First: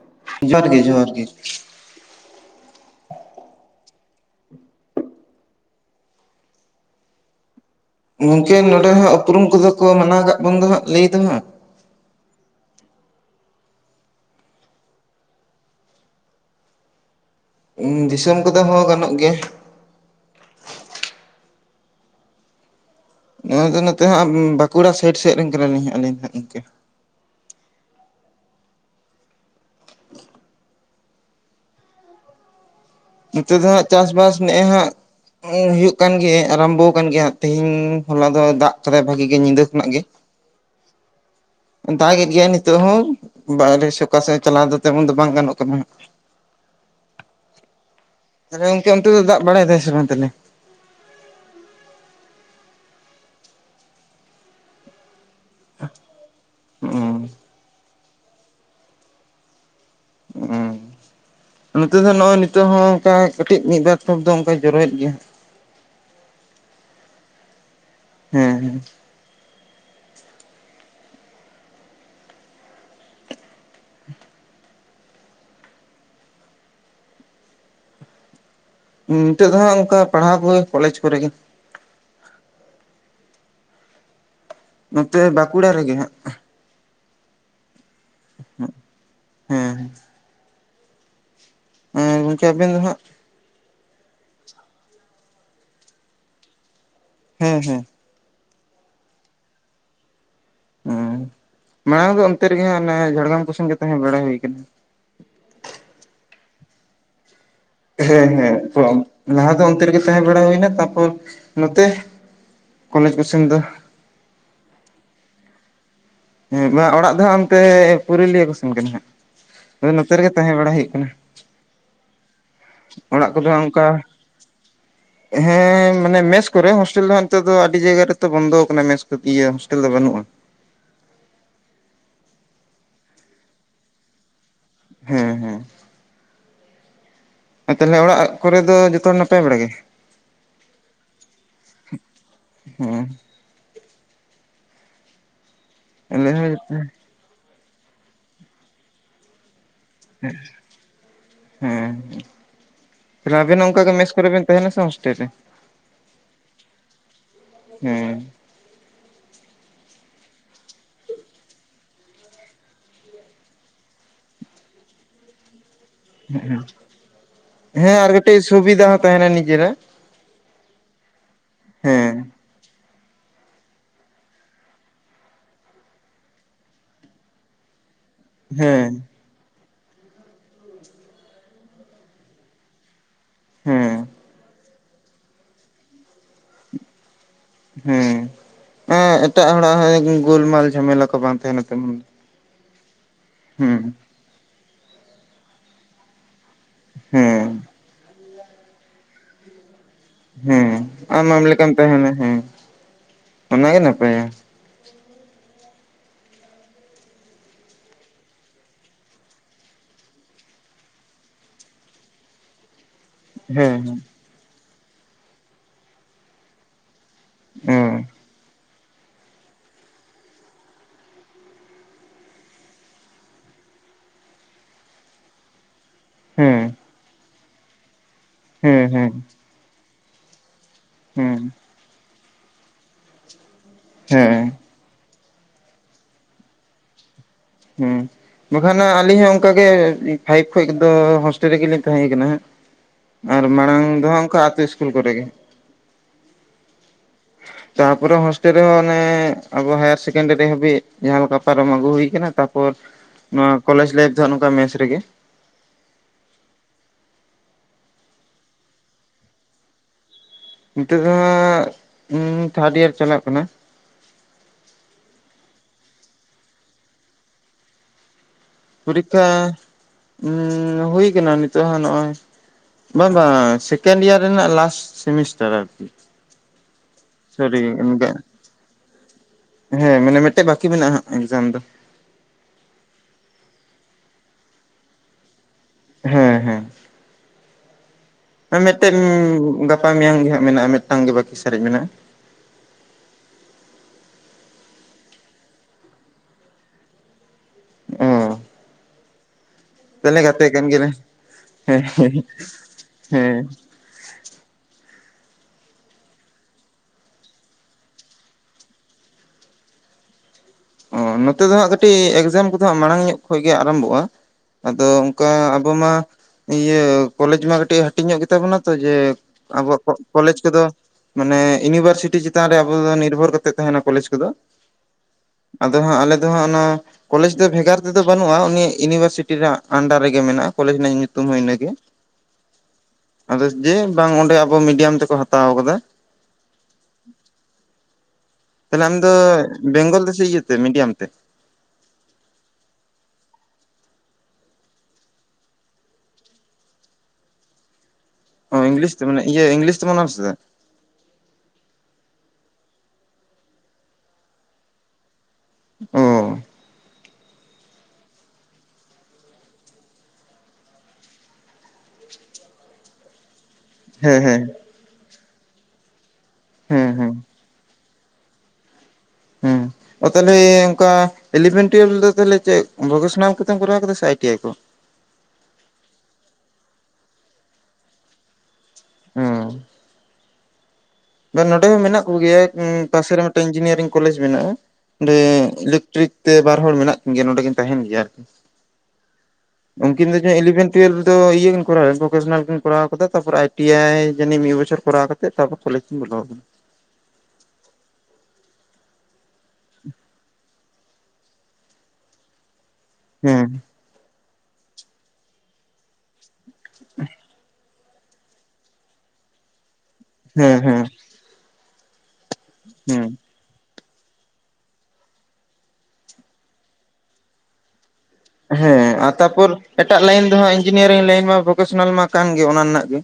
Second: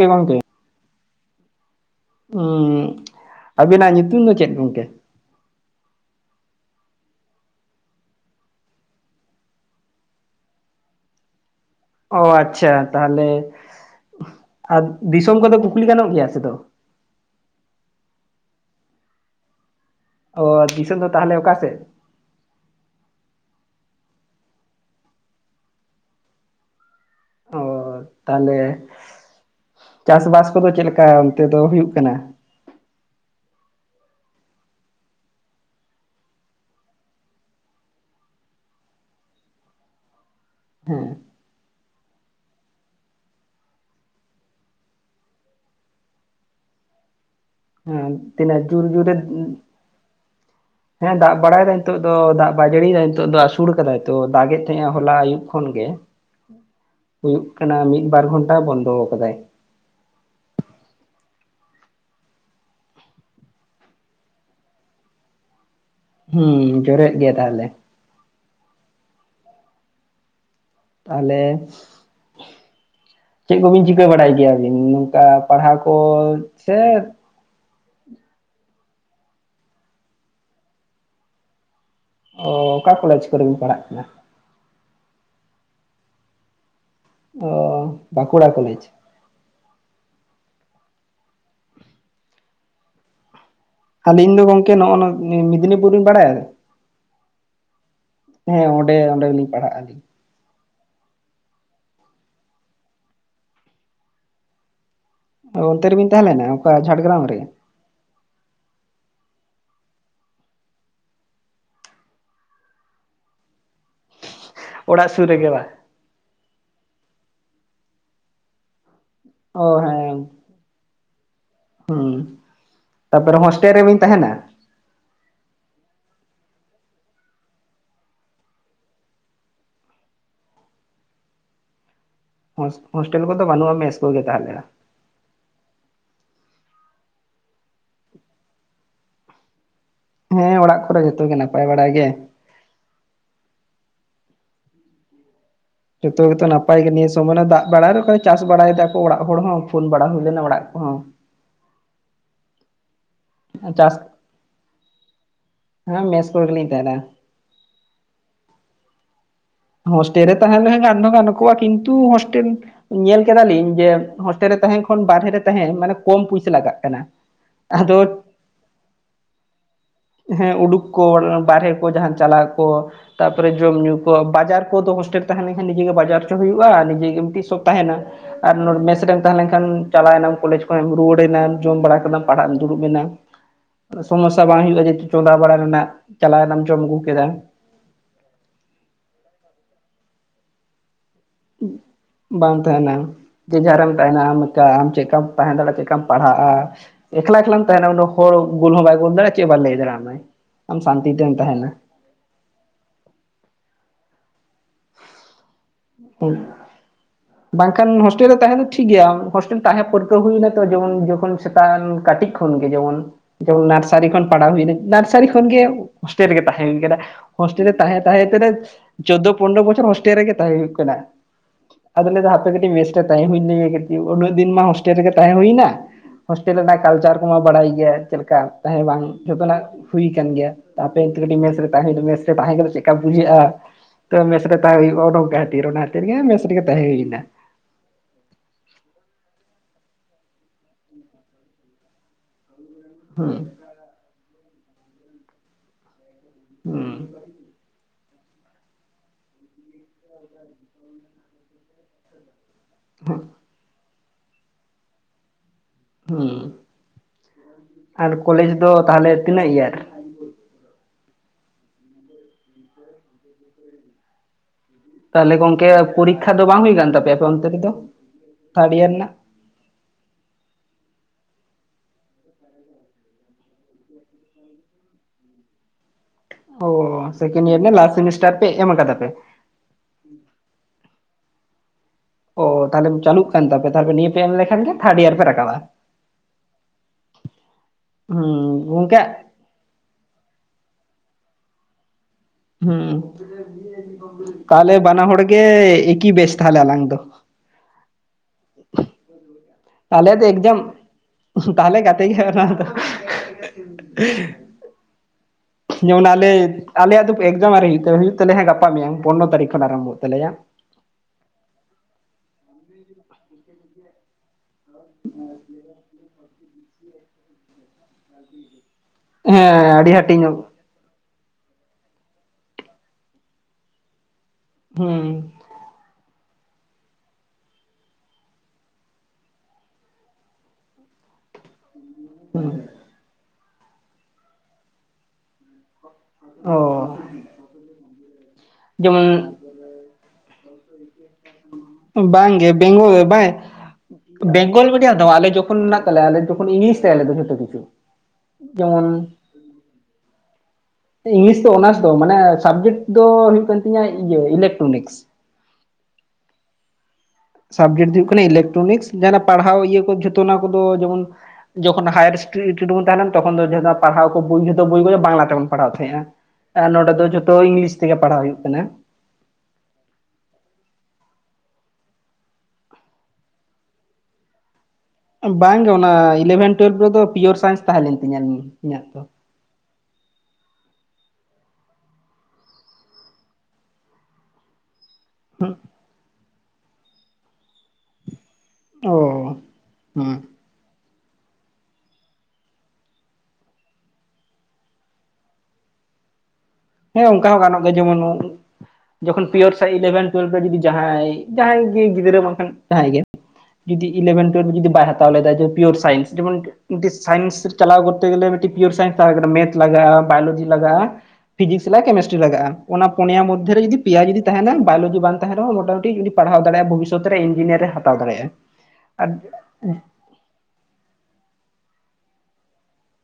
ᱜᱮ ᱜᱚᱝᱠᱮ ᱡᱚᱦᱟᱨ ᱜᱮ ᱡᱚᱦᱟᱨ ᱜᱮ ᱩᱢᱸ ᱟᱵᱤᱱᱟᱜ ᱧᱩᱛᱩᱢ ᱫᱚ ᱪᱮᱫ ᱜᱚᱝᱠᱮ? ᱜᱚᱝᱠᱮ ᱱᱚᱸᱰᱮ ᱦᱚᱸ ᱩᱯᱨᱩᱢ ᱠᱚᱫᱚ ᱠᱚ ᱢᱟᱱᱟᱣ ᱠᱟᱜ ᱵᱚᱱ ᱫᱚ ᱦᱟᱸᱜ ᱞᱟᱹᱭ ᱫᱚ ᱦᱟᱸᱜ ᱚ ᱟᱪᱪᱷᱟ ᱛᱟᱦᱚᱞᱮ ᱟᱨ ᱫᱤᱥᱚᱢ ᱠᱚᱫᱚ ᱠᱩᱠᱞᱤ ᱜᱟᱱᱚᱜ ᱜᱮᱭᱟ ᱥᱮᱫᱚ ᱩᱦ ᱫᱤᱥᱚᱢ ᱠᱚᱫᱚ ᱦᱚᱸ ᱜᱟᱱᱚᱜ ᱜᱮᱭᱟ ᱚ ᱫᱤᱥᱚᱢ ᱫᱚ ᱛᱟᱦᱚᱞᱮ ᱚᱠᱟ ᱥᱮᱫ? ᱱᱚᱣᱟᱜ ᱫᱚ ᱱᱚᱛᱮ ᱦᱟᱸᱜ ᱵᱟᱸᱠᱩᱲᱟ ᱥᱟᱭᱤᱰ ᱥᱮᱫ ᱨᱮᱱ ᱠᱟᱱᱟᱞᱤᱧ ᱦᱟᱸᱜ ᱟᱹᱞᱤᱧ ᱦᱟᱸᱜ ᱜᱚᱢᱠᱮ ᱚ ᱛᱟᱦᱚᱞᱮ ᱪᱟᱥᱵᱟᱥ ᱠᱚᱫᱚ ᱪᱮᱫ ᱞᱮᱠᱟ ᱚᱱᱛᱮ ᱫᱚ ᱦᱩᱭᱩᱜ ᱠᱟᱱᱟ ᱱᱚᱛᱮ ᱫᱚ ᱦᱟᱸᱜ ᱪᱟᱥᱵᱟᱥ ᱱᱮᱜᱼᱮ ᱦᱟᱸᱜ ᱦᱩᱭᱩᱜ ᱠᱟᱱ ᱜᱮ ᱟᱨᱟᱢᱵᱚ ᱠᱟᱱ ᱜᱮᱭᱟ ᱛᱮᱦᱮᱧ ᱦᱚᱞᱟ ᱫᱚ ᱫᱟᱜ ᱠᱟᱫᱟᱭ ᱵᱷᱟᱜᱤ ᱜᱮ ᱧᱤᱫᱟᱹ ᱠᱷᱚᱱᱟᱜ ᱜᱮ ᱦᱮᱸ ᱫᱟᱜ ᱮᱫ ᱜᱮᱭᱟ ᱱᱤᱛᱚᱜ ᱦᱚᱸ ᱵᱟᱦᱨᱮ ᱥᱮ ᱚᱠᱟ ᱥᱮᱫ ᱪᱟᱞᱟᱣ ᱫᱚ ᱛᱮᱢᱚᱱ ᱫᱚ ᱵᱟᱝ ᱜᱟᱱᱚᱜ ᱠᱟᱱᱟ ᱦᱟᱜ ᱦᱮᱸ ᱛᱤᱱᱟ ᱛᱟᱦᱞᱮ ᱡᱳᱨ ᱜᱚᱝᱠᱮ ᱚᱱᱛᱮ ᱡᱳᱨᱮ ᱫᱚ ᱫᱟᱜ ᱵᱟᱲᱟᱭ ᱫᱟᱭ ᱥᱮ ᱵᱟᱝ ᱛᱟᱦᱞᱮ ᱦᱮᱸ ᱫᱟᱜ ᱵᱟᱲᱟᱭᱮᱫᱟᱭ ᱱᱤᱛᱚᱜ ᱫᱚ ᱫᱟᱜ ᱵᱟᱭ ᱡᱟᱹᱲᱤᱭᱟᱭ ᱱᱤᱛᱚᱜ ᱫᱚ ᱟᱹᱥᱩᱲ ᱠᱟᱫᱟᱭ ᱛᱚ ᱫᱟᱜ ᱮ ᱛᱟᱦᱮᱸᱜᱼᱴ-ᱟ ᱦᱚᱞᱟ ᱟᱹᱭᱩᱵ ᱛᱚᱠᱷᱚᱱ ᱜᱮ ᱦᱩᱭᱩᱜ ᱠᱟᱱᱟ ᱢᱤᱫ ᱵᱟᱨ ᱜᱷᱚᱱᱴᱟ ᱵᱚᱱᱫᱚ ᱟᱠᱟᱫᱟᱭ ᱱᱚᱛᱮ ᱫᱚ ᱱᱚᱜ-ᱚᱭ ᱱᱤᱛᱚᱜ ᱦᱚᱸ ᱚᱱᱠᱟ ᱠᱟᱹᱴᱤᱡ ᱢᱤᱫ ᱵᱟᱨ ᱴᱚᱯ ᱫᱚ ᱚᱱᱠᱟᱭ ᱡᱚᱨᱚᱭᱮᱫ ᱜᱮᱭᱟ ᱦᱩᱸ ᱡᱩᱨᱮᱫ ᱜᱮᱭᱟ ᱛᱟᱦᱞᱮ ᱦᱮᱸ ᱦᱮᱸ ᱛᱟᱦᱚᱞᱮᱼ ᱪᱮᱫ ᱠᱚᱵᱤᱱ ᱪᱤᱠᱟᱹ ᱵᱟᱲᱟᱭ ᱜᱮᱭᱟᱵᱤᱱ ᱱᱚᱝᱠᱟ ᱯᱟᱲᱦᱟᱣ ᱠᱚ ᱥᱮᱼ ᱱᱤᱛᱚᱜ ᱫᱚ ᱦᱟᱜ ᱚᱱᱠᱟ ᱯᱟᱲᱦᱟᱣ ᱠᱚᱜ ᱠᱚᱞᱮᱡᱽ ᱠᱚᱨᱮᱜᱮ ᱚ ᱚᱠᱟ ᱠᱚᱞᱮᱡᱽ ᱠᱚᱨᱮ ᱵᱤᱱ ᱯᱟᱲᱦᱟᱜ ᱠᱟᱱᱟ ᱱᱚᱛᱮ ᱵᱟᱸᱠᱩᱲᱟ ᱨᱮᱜᱮ ᱦᱟᱸᱜ ᱚ ᱵᱟᱸᱠᱩᱲᱟ ᱠᱚᱞᱮᱡᱽ ᱦᱮᱸ ᱮᱸᱜ ᱜᱚᱝᱠᱮ ᱟᱵᱤᱱ ᱫᱚ ᱦᱟᱸᱜ ᱟᱞᱤᱧ ᱫᱚ ᱜᱚᱝᱠᱮ ᱱᱚᱜᱼᱚᱭ ᱱᱚᱣᱟ ᱢᱮᱫᱽᱱᱤᱯᱩᱨ ᱵᱤᱱ ᱵᱟᱲᱟᱭᱟ ᱦᱮᱸ ᱦᱮᱸ ᱦᱮᱸ ᱚᱸᱰᱮ ᱚᱸᱰᱮᱞᱤᱧ ᱯᱟᱲᱦᱟᱜᱼᱟ ᱟᱞᱤᱧ ᱦᱮᱸ ᱢᱟᱲᱟᱝ ᱫᱚ ᱚᱱᱛᱮ ᱨᱮᱜᱮ ᱦᱟᱸᱜ ᱚᱱᱟ ᱡᱷᱟᱲᱜᱨᱟᱢ ᱠᱚ ᱥᱚᱸᱜᱮ ᱛᱟᱦᱮᱸ ᱵᱟᱲᱟᱭ ᱦᱩᱭ ᱠᱟᱱᱟ ᱚᱱᱛᱮ ᱨᱮᱵᱤᱱ ᱛᱟᱦᱮᱸ ᱞᱮᱱᱟ ᱚᱠᱟ ᱡᱷᱟᱲᱜᱨᱟᱢ ᱨᱮ ᱦᱮᱸ ᱦᱮᱸ ᱞᱟᱦᱟ ᱫᱚ ᱚᱱᱛᱮ ᱨᱮᱜᱮ ᱛᱟᱦᱮᱸ ᱵᱟᱲᱟ ᱦᱩᱭᱱᱟ ᱛᱟᱯᱚᱨ ᱱᱚᱛᱮ ᱠᱚᱞᱮᱡᱽ ᱠᱚᱥᱮᱱ ᱫᱚ ᱚᱲᱟᱜ ᱥᱩᱨ ᱨᱮᱜᱮ ᱵᱟ ᱦᱮᱸ ᱵᱟ ᱚᱲᱟᱜ ᱫᱚ ᱦᱟᱸ ᱚᱱᱛᱮ ᱯᱩᱨᱩᱞᱤᱭᱟᱹ ᱠᱚ ᱥᱮᱱ ᱠᱟᱱᱟ ᱦᱟᱸᱜ ᱚ ᱟᱫᱚ ᱱᱚᱛᱮ ᱦᱮᱸ ᱨᱮᱜᱮ ᱛᱟᱦᱮᱸ ᱵᱟᱲᱟ ᱦᱩᱭᱩᱜ ᱠᱟᱱᱟ ᱦᱩᱸ ᱚᱲᱟᱜ ᱛᱟᱨᱯᱚᱨᱮ ᱠᱚᱫᱚ ᱦᱳᱥᱴᱮᱞ ᱚᱱᱠᱟ ᱨᱮᱵᱤᱱ ᱛᱟᱦᱮᱱᱟ ᱦᱮᱸ ᱢᱟᱱᱮ ᱢᱮᱥ ᱠᱚᱨᱮ ᱦᱳᱥᱴᱮᱞ ᱫᱚ ᱦᱟᱜ ᱱᱤᱛᱚᱜ ᱫᱚ ᱟᱹᱰᱤ ᱡᱟᱭᱜᱟ ᱨᱮᱛᱚ ᱵᱚᱱᱫᱚ ᱠᱟᱱᱟ ᱢᱮᱥᱤᱭᱟᱹ ᱦᱳᱥᱴᱮᱞ ᱫᱚ ᱵᱟᱹᱱᱩᱜᱼᱟ ᱦᱳᱥᱴᱮᱞ ᱠᱚᱫᱚ ᱵᱟᱹᱱᱩᱜ ᱟ ᱢᱮᱥ ᱠᱚ ᱜᱮ ᱛᱟᱦᱚᱞᱮ ᱦᱟ ᱦᱮᱸ ᱦᱮᱸ ᱛᱟᱦᱚᱞᱮ ᱚᱲᱟᱜ ᱠᱚᱨᱮ ᱫᱚ ᱡᱚᱛᱚ ᱱᱟᱯᱟᱭ ᱵᱟᱲᱟ ᱜᱮ ᱦᱮᱸ ᱚᱲᱟᱜ ᱠᱚᱨᱮ ᱡᱚᱛᱚ ᱜᱮ ᱱᱟᱯᱟᱭ ᱵᱟᱲᱟ ᱜᱮ ᱦᱩᱸ ᱡᱚᱛᱚ ᱟᱞᱮ ᱜᱮᱛᱚ ᱦᱚᱸ ᱡᱚᱛᱚ ᱱᱟᱯᱟᱭ ᱜᱮ ᱱᱤᱭᱟᱹ ᱥᱚᱢᱚᱱᱮ ᱫᱟᱜ ᱵᱟᱲᱟᱭ ᱪᱟᱥ ᱵᱟᱲᱟᱭ ᱫᱟᱠᱚ ᱚᱲᱟᱜ ᱦᱚᱲ ᱦᱚᱸ ᱯᱷᱩᱱ ᱵᱟᱲᱟ ᱦᱩᱭ ᱞᱮᱱᱟ ᱚᱲᱟᱜ ᱠᱚ ᱦᱚᱸ ᱦᱮᱸ ᱟᱨ ᱟᱵᱮᱱ ᱦᱚᱸ ᱚᱱᱠᱟ ᱜᱮ ᱪᱟᱥ ᱢᱮᱥ ᱠᱚᱨᱮ ᱵᱮᱱ ᱛᱟᱦᱮᱱᱟ ᱥᱮ ᱦᱚᱥᱴᱮᱞ ᱨᱮ ᱦᱮᱸ ᱢᱮᱥ ᱠᱚᱨᱮ ᱜᱮᱞᱤᱧ ᱛᱟᱦᱮᱱᱟ ᱦᱩᱸ ᱦᱚᱥᱴᱮᱞ ᱨᱮ ᱛᱟᱦᱮ ᱱᱟᱦᱮᱸ ᱜᱟᱱ ᱫᱚ ᱜᱟᱱ ᱠᱚᱜ-ᱟ ᱠᱤᱱᱛᱩ ᱦᱚᱥᱴᱮᱞ ᱧᱮᱞ ᱠᱮᱫᱟ ᱞᱤᱧ ᱡᱮ ᱦᱚᱥᱴᱮᱞ ᱨᱮ ᱛᱟᱦᱮᱸᱱ ᱠᱷᱚᱱ ᱵᱟᱨᱦᱮ ᱨᱮ ᱛᱟᱦᱮᱸᱱ ᱢᱟᱱᱮ ᱠᱚᱢ ᱯᱩᱭᱥᱟᱹ ᱞᱟᱜᱟᱜ ᱠᱟᱱᱟ ᱦᱮᱸ ᱟᱫᱚ ᱟᱨ ᱠᱟᱹᱴᱤᱡ ᱥᱩᱵᱤᱫᱟ ᱦᱚᱸ ᱛᱟᱦᱮᱱᱟ ᱱᱤᱡᱮᱨᱟᱜ ᱦᱮᱸ ᱩᱰᱩᱠ ᱠᱚ ᱚᱱ ᱵᱟᱨᱦᱮ ᱠᱚ ᱡᱟᱦᱟᱸ ᱦᱮᱸ ᱪᱟᱞᱟᱜ ᱠᱚ ᱛᱟᱨᱯᱚᱨᱮ ᱡᱚᱢ ᱧᱩ ᱠᱚ ᱵᱟᱡᱟᱨ ᱠᱚᱫᱚ ᱦᱳᱥᱴᱮᱞ ᱛᱟᱦᱮᱸ ᱞᱮᱱ ᱠᱷᱟᱱ ᱱᱤᱡᱮ ᱜᱮ ᱵᱟᱡᱟᱨ ᱪᱚ ᱦᱩᱭᱩᱜ-ᱟ ᱟᱨ ᱱᱤᱡᱮ ᱜᱮ ᱢᱤᱫᱴᱤᱡ ᱥᱚᱵ ᱛᱟᱦᱮᱱᱟ ᱟᱨ ᱱᱚᱨ ᱦᱮᱸ ᱢᱮᱥ ᱨᱮ ᱛᱟᱦᱮᱸ ᱞᱮᱱ ᱠᱷᱟᱱ ᱪᱟᱞᱟ ᱣᱮᱱᱟᱢ ᱠᱚᱞᱮᱪ ᱠᱷᱚᱱ ᱮᱢ ᱨᱩᱣᱟᱹᱲ ᱮᱱᱟᱢ ᱡᱚᱢ ᱵᱟᱲᱟ ᱠᱮᱫᱟᱢ ᱯᱟᱲᱦᱟᱜ ᱮᱢ ᱫᱩᱲᱩᱵ ᱮᱱᱟ ᱦᱮᱸ ᱥᱚᱢᱚᱥᱥᱟ ᱵᱟᱝ ᱦᱩᱭᱩᱜ-ᱟ ᱡᱮ ᱦᱮᱛᱩ ᱪᱚ ᱪᱚᱸᱫᱟ ᱵᱟᱲᱟ ᱨᱮᱱᱟᱜ ᱪᱟᱞᱟᱣ ᱮᱱᱟᱢ ᱡᱚᱢ ᱟᱹᱜᱩ ᱠᱮᱫᱟ᱾ ᱦᱩᱸ, ᱦᱮᱸ ᱮᱴᱟᱜ ᱦᱚᱲᱟᱜ ᱦᱚᱸ ᱜᱟᱹ ᱜᱳᱞᱢᱟᱞ ᱡᱷᱟᱢᱮᱞᱟ ᱠᱚ ᱵᱟᱝ ᱛᱟᱦᱮᱱᱟ ᱛᱚ ᱢᱩᱱ ᱵᱟᱝ ᱛᱟᱦᱮᱱᱟ ᱫᱤᱜᱷᱟ ᱨᱮᱢ ᱛᱟᱦᱮᱱᱟ ᱟᱢ ᱮᱠᱟᱞ, ᱟᱢ ᱪᱮᱜ ᱠᱟᱢ ᱛᱟᱦᱮᱸ ᱫᱟᱲᱮᱭᱟᱜ-ᱟ ᱪᱮᱜ ᱠᱟᱢ ᱯᱟᱲᱦᱟᱜ-ᱟ᱾ ᱮᱠᱞᱟ ᱦᱮᱸ ᱮᱠᱞᱟᱢ ᱛᱟᱦᱮᱱᱟ ᱩᱱᱟᱹ ᱦᱚᱲ ᱜᱳᱞ ᱦᱚᱸ ᱵᱟᱭ ᱜᱳᱞ ᱫᱟᱲᱮᱭᱟᱜ ᱪᱮᱫ ᱦᱚᱸ ᱵᱟᱭ ᱞᱟᱹᱭ ᱫᱟᱲᱮᱭᱟᱢᱟᱭ ᱦᱩᱸ ᱟᱢ ᱟᱢ ᱞᱮᱠᱟᱢ ᱛᱟᱦᱮᱱᱟ ᱦᱮᱸ, ᱚᱱᱟ ᱜᱮ ᱱᱟᱯᱟᱭᱟ᱾ ᱩᱸᱜ᱾ ᱵᱟᱝᱠᱷᱟᱱ ᱦᱳᱥᱴᱮᱞ ᱨᱮ ᱛᱟᱦᱮᱸ ᱫᱚ ᱴᱷᱤᱠ ᱜᱮᱭᱟ ᱦᱳᱥᱴᱮᱞ ᱛᱟᱦᱮᱸ ᱯᱟᱹᱨᱠᱟᱹᱣ ᱦᱩᱭᱱᱟ ᱛᱚ ᱡᱮᱢᱚᱱ ᱡᱚᱠᱷᱚᱱ ᱥᱮᱛᱼᱼ ᱛᱟᱱ ᱠᱟᱴᱤᱡ ᱠᱷᱚᱱ ᱜᱮ ᱡᱮᱢᱚᱱ ᱡᱮᱢᱚᱞ ᱦᱮᱸ ᱱᱟᱨᱥᱟᱨᱤ ᱠᱷᱚᱱ ᱯᱟᱲᱦᱟᱣ ᱦᱩᱭ ᱱᱟ ᱱᱟᱨᱥᱟᱨᱤ ᱠᱷᱚᱱ ᱜᱮ ᱦᱚᱥᱴᱮᱞ ᱨᱮᱜᱮ ᱛᱟᱦᱮᱸ ᱦᱩᱭ ᱠᱟᱱᱟ ᱦᱳᱥᱴᱮᱞ ᱨᱮ ᱦᱮᱸ ᱛᱟᱦᱮᱸ ᱛᱟᱦᱮᱸ ᱛᱟᱨᱟᱫ ᱪᱳᱫᱽᱫᱳ ᱯᱚᱱᱨᱚ ᱵᱚᱪᱷᱚᱨ ᱦᱳᱥᱴᱮᱞ ᱨᱮ ᱜᱮ ᱛᱟᱦᱮᱸ ᱦᱩᱭᱩᱜ ᱠᱟᱱᱟ ᱟᱫᱚ ᱞᱟᱹᱭ ᱫᱟ ᱦᱟᱯᱮ ᱠᱟᱹᱴᱤᱡ ᱢᱮᱥᱨᱮ ᱴᱟ ᱛᱟᱦᱮᱸ ᱦᱩᱭ ᱞᱮᱜᱮ ᱠᱟᱛᱤᱭᱩᱜ ᱩᱱᱟᱹᱜ ᱫᱤᱱ ᱢᱟ ᱦᱳᱥᱴᱮᱞ ᱨᱮᱜᱮ ᱛᱟᱦᱮᱸ ᱦᱩᱭ ᱱᱟ ᱦᱳᱥᱴᱮᱞ ᱦᱮᱸ ᱨᱮᱱᱟᱜ ᱠᱟᱞᱪᱟᱨ ᱠᱚᱢᱟ ᱵᱟᱲᱟᱭ ᱜᱮᱭᱟ ᱪᱮᱫ ᱞᱮᱠᱟ ᱦᱮᱸ ᱛᱟᱦᱮᱸ ᱵᱟᱝ ᱦᱮᱸ ᱡᱚᱛᱚ ᱱᱟᱜ ᱦᱩᱭ ᱟᱠᱟᱱ ᱜᱮᱭᱟ ᱟᱯᱮ ᱟᱹᱛᱩ ᱦᱮᱸ ᱠᱟᱹᱴᱤᱡ ᱢᱮᱥ ᱨᱮ ᱛᱟᱦᱮᱸ ᱠᱟᱛᱮᱜ ᱢᱮᱥ ᱨᱮ ᱛᱟᱦᱮᱸ ᱠᱟᱛᱮᱜ ᱪᱮᱫ ᱠᱟ ᱵᱩᱡᱷᱟᱹᱜ-ᱟ ᱦᱮᱸ ᱛᱤᱨ ᱚᱱᱟ ᱠᱟᱹᱛᱤᱨ ᱜᱮ ᱢᱮᱥ ᱨᱮᱜᱮ ᱛᱟᱦᱮᱸ ᱦᱩᱭ ᱱᱟ ᱦᱩᱸ ᱵᱟᱠᱷᱟᱱ ᱟᱞᱤᱧ ᱦᱚᱸ ᱚᱱᱠᱟ ᱜᱮ ᱯᱷᱟᱭᱤᱵᱽ ᱠᱷᱚᱡ ᱫᱚ ᱦᱳᱥᱴᱮᱞ ᱨᱮᱜᱮ ᱞᱤᱧ ᱛᱟᱦᱮᱸ ᱠᱟᱱᱟ ᱦᱟᱸ ᱦᱩᱸ ᱟᱨ ᱢᱟᱬᱟᱝ ᱫᱚ ᱦᱟᱸᱜ ᱚᱱᱠᱟ ᱟᱛᱩ ᱤᱥᱠᱩᱞ ᱠᱚ ᱨᱮ ᱜᱮ᱾ ᱦᱩᱸ᱾ ᱛᱟᱨᱯᱚᱨᱮ ᱦᱳᱥᱴᱮᱞ ᱨᱮᱦᱚᱸ ᱚᱱᱮ ᱟᱵᱚ ᱦᱟᱭᱟᱨ ᱥᱮᱠᱮᱱᱰᱟᱹᱨᱤ ᱦᱟᱹᱵᱤᱡ ᱡᱟᱦᱟᱸ ᱞᱮᱠᱟ ᱯᱟᱨᱚᱢ ᱟᱹᱜᱩ ᱦᱩᱭ ᱠᱟᱱᱟ ᱯᱚᱨ ᱦᱩᱸ ᱱᱚᱣᱟ ᱠᱚᱞᱮᱡᱽ ᱞᱟᱭᱤᱯᱷ ᱫᱚ ᱡᱟᱸᱜ ᱱᱚᱝᱠᱟ ‌ᱢᱮᱥ ‌ᱨᱮᱜᱮ ᱦᱩᱸ, ᱟᱨ ᱠᱚᱞᱮᱡᱽ ᱫᱚ ᱛᱟᱦᱞᱮ ᱛᱤᱱᱟᱹᱜ ᱤᱭᱟᱨ? ᱱᱤᱛᱚᱜ ᱫᱚ ᱩᱸ ᱛᱷᱟᱨᱰ ᱤᱭᱟᱨ ᱪᱟᱞᱟᱜ ᱠᱟᱱᱟ᱾ ᱛᱟᱦᱞᱮ ᱜᱚᱝᱠᱮ ᱯᱚᱨᱤᱠᱠᱷᱟ ᱫᱚ ᱵᱟᱝ ᱦᱩᱭ ᱠᱟᱱ ᱛᱟᱯᱮᱭᱟ ᱟᱯᱮ ᱚᱱᱛᱮ ᱨᱮᱫᱚ? ᱛᱷᱟᱨᱰ ᱤᱭᱟᱨ ᱨᱮᱱᱟᱜ ᱯᱩᱨᱤᱠᱠᱷᱟ ᱩᱸ ᱦᱩᱭ ᱠᱟᱱᱟ ᱱᱤᱛᱚᱜ ᱦᱟᱸᱜ ᱱᱚᱜ-ᱚᱭ᱾ ᱵᱟᱝ ᱵᱟᱝ ᱥᱮᱠᱮᱱᱰᱤᱭᱟᱨ ᱨᱮᱱᱟᱜ ᱞᱟᱥᱴ ᱥᱮᱢᱤᱥᱴᱟᱨ ᱟᱨ ᱠᱤ᱾ ᱚ ᱥᱮᱠᱮᱱᱰ ᱤᱭᱟᱨ ᱞᱟᱥᱴ ᱥᱮᱢᱤᱥᱴᱟᱨ ᱯᱮ ᱮᱢ ᱠᱟᱫᱟ ᱯᱮ? ᱦᱮᱸ ᱢᱟᱱᱮ ᱢᱤᱫ ᱴᱮᱡ ᱵᱟᱠᱤ ᱢᱮᱱᱟᱜᱼᱟ ᱮᱠᱡᱟᱢ ᱫᱚ ᱚ ᱛᱟᱦᱚᱞᱮ ᱪᱟᱹᱞᱩᱜ ᱠᱟᱱ ᱛᱟᱯᱮ ᱛᱟᱯᱮ ᱱᱤᱭᱟᱹ ᱯᱮ ᱮᱢ ᱞᱮᱠᱷᱟᱱ ᱜᱮ ᱛᱷᱟᱨᱰ ᱤᱭᱟᱨ ᱯᱮ ᱨᱟᱠᱟᱵᱟ ᱦᱮᱸ ᱦᱮᱸ ᱦᱩᱸ ᱜᱚᱝᱠᱮ ᱢᱤᱫᱴᱮᱡᱜᱟᱯᱟ ᱢᱮᱭᱟᱝ ᱜᱮ ᱦᱟᱜ ᱢᱮᱱᱟᱜᱼᱟ ᱢᱤᱫᱴᱟᱝ ᱜᱮ ᱵᱟᱹᱠᱤ ᱥᱟᱨᱮᱡ ᱢᱮᱱᱟᱜᱼᱟ ᱦᱩᱸ, ᱛᱟᱦᱞᱮ ᱵᱟᱱᱟ ᱦᱚᱲ ᱜᱮ ᱮᱠᱤ ᱵᱮᱪ ᱛᱟᱦᱞᱮ ᱟᱞᱟᱝ ᱫᱚ᱾ ᱚ ᱟᱞᱮ ᱛᱟᱦᱚᱞᱮ ‌ᱫᱚ ᱜᱟᱛᱮ ᱮᱜᱽᱡᱟᱢ ᱠᱟᱱ ᱜᱮᱞᱮ ᱩᱸ ᱛᱟᱦᱞᱮ ᱦᱮᱸ ᱜᱟᱛᱮ ᱜᱮ ᱟᱞᱟᱝ ᱫᱚ ᱦᱮᱸ [inaudible] ᱡᱮᱢᱚᱱ ᱟᱞᱮ ᱟᱞᱮᱭᱟᱜ ᱫᱚ ᱯᱚ ᱮᱠᱡᱟᱢ ᱟᱨ ᱦᱩᱭᱩᱜ ᱛᱟ ᱦᱩᱭᱩᱜ ᱛᱟᱞᱮᱭᱟ ᱜᱟᱯᱟ ᱢᱮᱭᱟᱝ ᱯᱚᱱᱚᱨᱚ ᱛᱟᱹᱨᱤᱠᱷ ᱠᱷᱚᱱ ᱟᱨᱚᱢᱵᱚᱜ ᱛᱟᱞᱮᱭᱟ᱾ ᱚ ᱱᱚᱛᱮ ᱫᱚ ᱦᱟᱸᱜ ᱠᱟᱹᱴᱤᱡ ᱮᱠᱡᱟᱢ ᱠᱩᱫᱚ ᱦᱜ ᱢᱟᱬᱟᱝ ᱧᱚᱜ ᱠᱷᱚᱡ ᱜᱮ ᱟᱨᱢᱵᱚᱜ-ᱟ᱾ ᱟᱫᱚ ᱚᱱᱠᱟ ᱟᱵᱚ ᱢᱟ ᱤᱭᱟᱹ ᱠᱚᱞᱮᱡᱽ ᱢᱟ ᱠᱟᱹᱴᱤᱡ ᱦᱟᱹᱴᱤᱧ ᱧᱚᱜ ᱜᱮᱛᱟ ᱵᱚᱱᱟ ᱛᱚ ᱡᱮ ᱦᱮᱸ ᱟᱵᱚᱣᱟᱜ ᱟᱹᱰᱤ ᱠᱚ ᱦᱟᱹᱴᱤᱧ ᱠᱚᱞᱮᱡᱽ ᱧᱚᱜ ᱠᱚᱫᱚ ᱢᱟᱱᱮ ᱤᱱᱤᱵᱚᱨᱥᱤᱴᱤ ᱪᱤᱛᱟᱱ ᱨᱮ ᱟᱵᱚ ᱫᱚ ᱱᱤᱨᱵᱷᱚᱨ ᱠᱟᱛᱮᱫ ᱛᱟᱦᱮᱱᱟ ᱠᱚᱞᱮᱡᱽ ᱠᱩᱫᱚ᱾ ᱦᱩᱸ᱾ ᱟᱫᱚ ᱦᱟᱸᱜ ᱟᱞᱮ ᱫᱚ ᱦᱟᱸᱜ ᱚᱱᱟ ᱠᱚᱞᱮᱡᱽ ᱫᱚ ᱵᱷᱮᱜᱟᱨ ᱛᱮᱫᱚ ᱵᱟᱹᱱᱩᱜᱼᱟ ᱩᱱᱤ ᱤᱭᱩᱱᱤᱵᱷᱟᱨᱥᱤᱴᱤ ᱨᱮᱭᱟᱜ ᱟᱱᱰᱟᱨ ᱨᱮᱜᱮ ᱢᱮᱱᱟᱜᱼᱟ ᱠᱚᱞᱮᱡᱽ ᱨᱮᱭᱟᱜ ᱧᱩᱛᱩᱢ ᱦᱚᱸ ᱤᱱᱟᱹᱜᱮ [unintelligible] ᱟᱫᱚ ᱡᱮ ᱵᱟᱝ ᱚᱸᱰᱮ ᱟᱵᱚ ᱢᱤᱰᱤᱭᱟᱢ ᱛᱮᱠᱚ ᱦᱟᱛᱟᱣ ᱟᱠᱟᱫᱟ ᱚᱻ ᱛᱟᱦᱞᱮ ᱟᱢ ᱫᱚ ᱵᱮᱝᱜᱚᱞ ᱫᱚ ᱥᱮ ᱤᱭᱟᱹ ᱛᱮ ᱢᱤᱰᱤᱭᱟᱢ ᱛᱮ? ᱵᱟᱝᱜᱮ ᱵᱮᱝᱜᱚᱞ ᱵᱟᱹᱧ ᱵᱮᱝᱜᱚᱞ ᱢᱤᱰᱤᱭᱟᱢ ᱫᱚ ᱟᱞᱮ ᱡᱚᱠᱷᱚᱱ ᱢᱮᱱᱟᱜ ᱠᱟᱜ ᱞᱮᱭᱟ ᱟᱞᱮ ᱡᱚᱠᱷᱚᱱ ᱤᱝᱞᱤᱥ ᱛᱮ ᱟᱞᱮ ᱫᱚ ᱡᱷᱚᱛᱚ ᱠᱤᱪᱷᱩ ᱚ ᱡᱮᱢᱚᱱ ᱤᱝᱞᱤᱥ ᱛᱮ ᱢᱟᱱᱮ ᱤᱭᱟᱹ ᱤᱝᱞᱤᱥ ᱛᱮᱢ ᱚᱱᱟᱨᱥ ᱫᱟ ᱤᱝᱞᱤᱥ ᱫᱚ ᱚᱱᱟᱨᱥ ᱫᱚ ᱢᱟᱱᱮ ᱥᱟᱵᱡᱮᱠᱴ ᱫᱚ ᱦᱩᱭᱩᱜ ᱠᱟᱱ ᱛᱤᱧᱟᱹ ᱤᱭᱟᱹ ᱤᱞᱮᱠᱴᱨᱚᱱᱤᱠᱥ ᱚᱸᱻ ᱥᱟᱵᱽᱡᱮᱠᱴ ᱫᱚ ᱦᱩᱭᱩᱜ ᱠᱟᱱᱟ ᱤᱞᱮᱠᱴᱨᱚᱱᱤᱠ ᱡᱟᱦᱟᱸᱱᱟᱜ ᱯᱟᱲᱦᱟᱣ ᱤᱭᱟᱹ ᱠᱚ ᱡᱷᱚᱛᱚ ᱚᱱᱟ ᱠᱚᱫᱚ ᱡᱮᱢᱚᱱ ᱡᱚᱠᱷᱚᱱ ᱦᱟᱭᱟᱨ [unintelligible] ᱵᱚᱱ ᱛᱟᱦᱮᱸᱱᱟ ᱛᱚᱠᱷᱚᱱ ᱫᱚ ᱯᱟᱲᱦᱟᱣ ᱦᱮᱸ ᱠᱚ ᱵᱳᱭ ᱦᱮᱸ ᱡᱷᱚᱛᱚ ᱵᱳᱭ ᱵᱳᱭ ᱵᱟᱝᱞᱟ ᱛᱮᱵᱚᱱ ᱯᱟᱲᱦᱟᱣ ᱛᱟᱦᱮᱸᱜ ᱼᱟ ᱦᱮᱸ ᱱᱚᱰᱮ ᱫᱚ ᱦᱮᱸ ᱡᱚᱛᱚ ᱤᱝᱞᱤᱥ ᱛᱮᱜᱮ ᱯᱟᱲᱦᱟᱣ ᱦᱩᱭᱩᱜ ᱠᱟᱱᱟ [inaudible] ᱟᱫᱚ ᱞᱟ. ᱭᱟᱹᱜ ᱤᱧ ᱚᱱᱠᱟ ᱤᱞᱤᱵᱷᱮᱱ ᱴᱩᱭᱮᱞᱵᱷ ᱠᱚᱫᱚ ᱛᱟᱦᱚᱞᱮ ᱪᱮᱫ ᱵᱷᱚᱠᱮᱥᱚᱱᱟᱞ ᱠᱚᱛᱮᱢ ᱠᱚᱨᱟᱣ ᱠᱟᱫᱟ ᱥᱮ ᱟᱭ ᱴᱤ ᱟᱭ ᱠᱚ ᱵᱟᱝ ᱜᱮ ᱚᱱᱟ ᱤᱞᱮᱵᱷᱮᱱ ᱴᱩᱭᱮᱞᱵᱷ ᱨᱮᱫᱚ ᱯᱤᱭᱳᱨ ᱥᱟᱭᱮᱱᱥ ᱛᱟᱦᱮᱸ ᱞᱮᱱ ᱛᱤᱧᱟᱹ ᱤᱧᱟᱹᱜ ᱫᱚ ᱦᱩᱸ ᱦᱳᱭ ᱱᱚᱸᱰᱮ ᱦᱚᱸ ᱢᱮᱱᱟᱜ ᱠᱚ ᱜᱮᱭᱟ ᱚᱸᱻ ᱯᱟᱥᱮ ᱨᱮ ᱢᱤᱫ ᱴᱮᱱ ᱤᱧᱡᱤᱱᱤᱭᱟᱨᱤᱝ ᱠᱚᱞᱮᱡᱽ ᱢᱮᱱᱟᱜᱼᱟ ᱚᱸᱰᱮ ᱤᱞᱮᱠᱴᱨᱤᱠ ᱛᱮ ᱵᱟᱨ ᱦᱚᱲ ᱢᱮᱱᱟᱜ ᱠᱤᱱ ᱜᱮᱭᱟ ᱱᱚᱰᱮ ᱠᱤᱱ ᱛᱟᱦᱮᱱ ᱜᱮᱭᱟ ᱚ [inaudible] ᱦᱮᱸ ᱩᱱᱠᱤᱱ ᱫᱚ ᱡᱮ ᱤᱞᱤᱵᱷᱮᱱ ᱴᱩᱭᱮᱞᱵᱷ ᱫᱚ ᱤᱭᱟᱹ ᱠᱤᱱ ᱠᱚᱨᱟᱣᱫᱟ ᱵᱷᱚᱠᱮᱥᱱᱟᱞ ᱠᱤᱱ ᱠᱚᱨᱟᱣ ᱠᱟᱫᱟ ᱛᱟᱯᱚᱨ ᱟᱭ ᱴᱤ ᱟᱭ ᱡᱟᱹᱱᱤᱡ ᱢᱤᱫ ᱵᱚᱪᱷᱚᱨ ᱠᱚᱨᱟᱣ ᱠᱟᱛᱮ ᱛᱟᱯᱚᱨ ᱠᱚᱞᱮᱠᱷᱤᱱ ᱵᱚᱞᱚ ᱦᱮᱸ ᱚᱱᱠᱟ ᱦᱚᱸ ᱜᱟᱱᱚᱜ ᱜᱮᱭᱟ ᱡᱮᱢᱚᱱ ᱡᱚᱠᱷᱚᱱ ᱯ [inaudible] ᱤᱞᱮᱵᱷᱮᱱ ᱴᱩᱭᱮᱞ ᱨᱮ ᱡᱩᱤ ᱡᱟᱦᱟᱸᱭ ᱡᱟᱦᱟᱸᱭ ᱜᱮ ᱜᱤᱫᱽᱨᱟᱹ ᱵᱟᱝ ᱠᱷᱟᱱ ᱡᱟᱦᱟᱸᱭ ᱜᱮ ᱦᱮᱸ ᱡᱩᱫᱤ ᱤᱞᱮᱵᱷᱮᱱ ᱴᱩᱭᱮᱞᱵᱷ ᱡᱩᱫᱤ ᱵᱟᱭ ᱦᱟᱛᱟᱣ ᱞᱮᱫᱟ ᱡᱮ ᱯᱤᱭᱳᱨ ᱥᱟᱭᱮᱱᱥ ᱡᱮᱢᱚᱱ ᱢᱤᱴᱤᱡ ᱥᱟᱭᱮᱱᱥ ᱪᱟᱞᱟᱣ ᱠᱚᱨᱛᱮ ᱜᱮᱞᱮ ᱢᱤᱫ ᱴᱤᱡ ᱯᱤᱭᱳᱨ ᱥᱟᱭᱮᱱᱥ ᱢᱮᱛᱷ ᱞᱟᱜᱼᱟ ᱵᱟᱭᱳᱞᱚᱡᱤ ᱦᱮᱸ ᱦᱮᱸ ᱞᱟᱜᱟᱜᱼᱟ ᱯᱷᱤᱡᱤᱠᱥ ᱠᱮᱢᱮᱥᱴᱨᱤ ᱞᱟᱜᱟᱜᱼᱟ ᱚᱱᱟ ᱦᱮᱸ ᱯᱩᱱᱭᱟ ᱢᱩᱫᱽ [inaudible] ᱢᱤᱫ ᱫᱷᱟᱣᱨᱮ ᱡᱩᱤ ᱯᱮᱭᱟ ᱡᱩᱫᱤ ᱛᱟᱦᱮᱱᱟ ᱵᱟᱭᱳᱞᱚᱡᱤ ᱵᱟᱝ ᱛᱟᱦᱮᱱ ᱨᱮᱦᱚᱸ ᱢᱚᱴᱟᱢᱩᱴᱤ ᱡᱩᱫᱤ ᱯᱟᱲᱦᱟᱣ ᱫᱟᱲᱮᱭᱟᱜᱼᱟ ᱵᱷᱚᱵᱤᱥᱚᱛ ᱨᱮ ᱤᱧᱡᱤᱱᱤᱭᱟᱨᱮ ᱦᱟᱛᱟᱣ ᱫᱟᱲᱮᱭᱟᱜᱼᱟ ᱦᱮᱸ ᱟᱨ ᱛᱟᱯᱚᱨ ᱮᱴᱟᱜ ᱞᱟᱭᱤᱱ ᱫᱚ ᱦᱟᱸᱜ ᱤᱧᱡᱤᱱᱤᱭᱟᱨᱤᱝ ᱞᱟᱭᱤᱱ ᱢᱟ ᱵᱷᱚᱠᱮᱥᱚᱱᱟᱞ ᱢᱟ ᱠᱟᱱ ᱜᱮ ᱚᱱᱟ ᱨᱮᱱᱟᱜ ᱜᱮ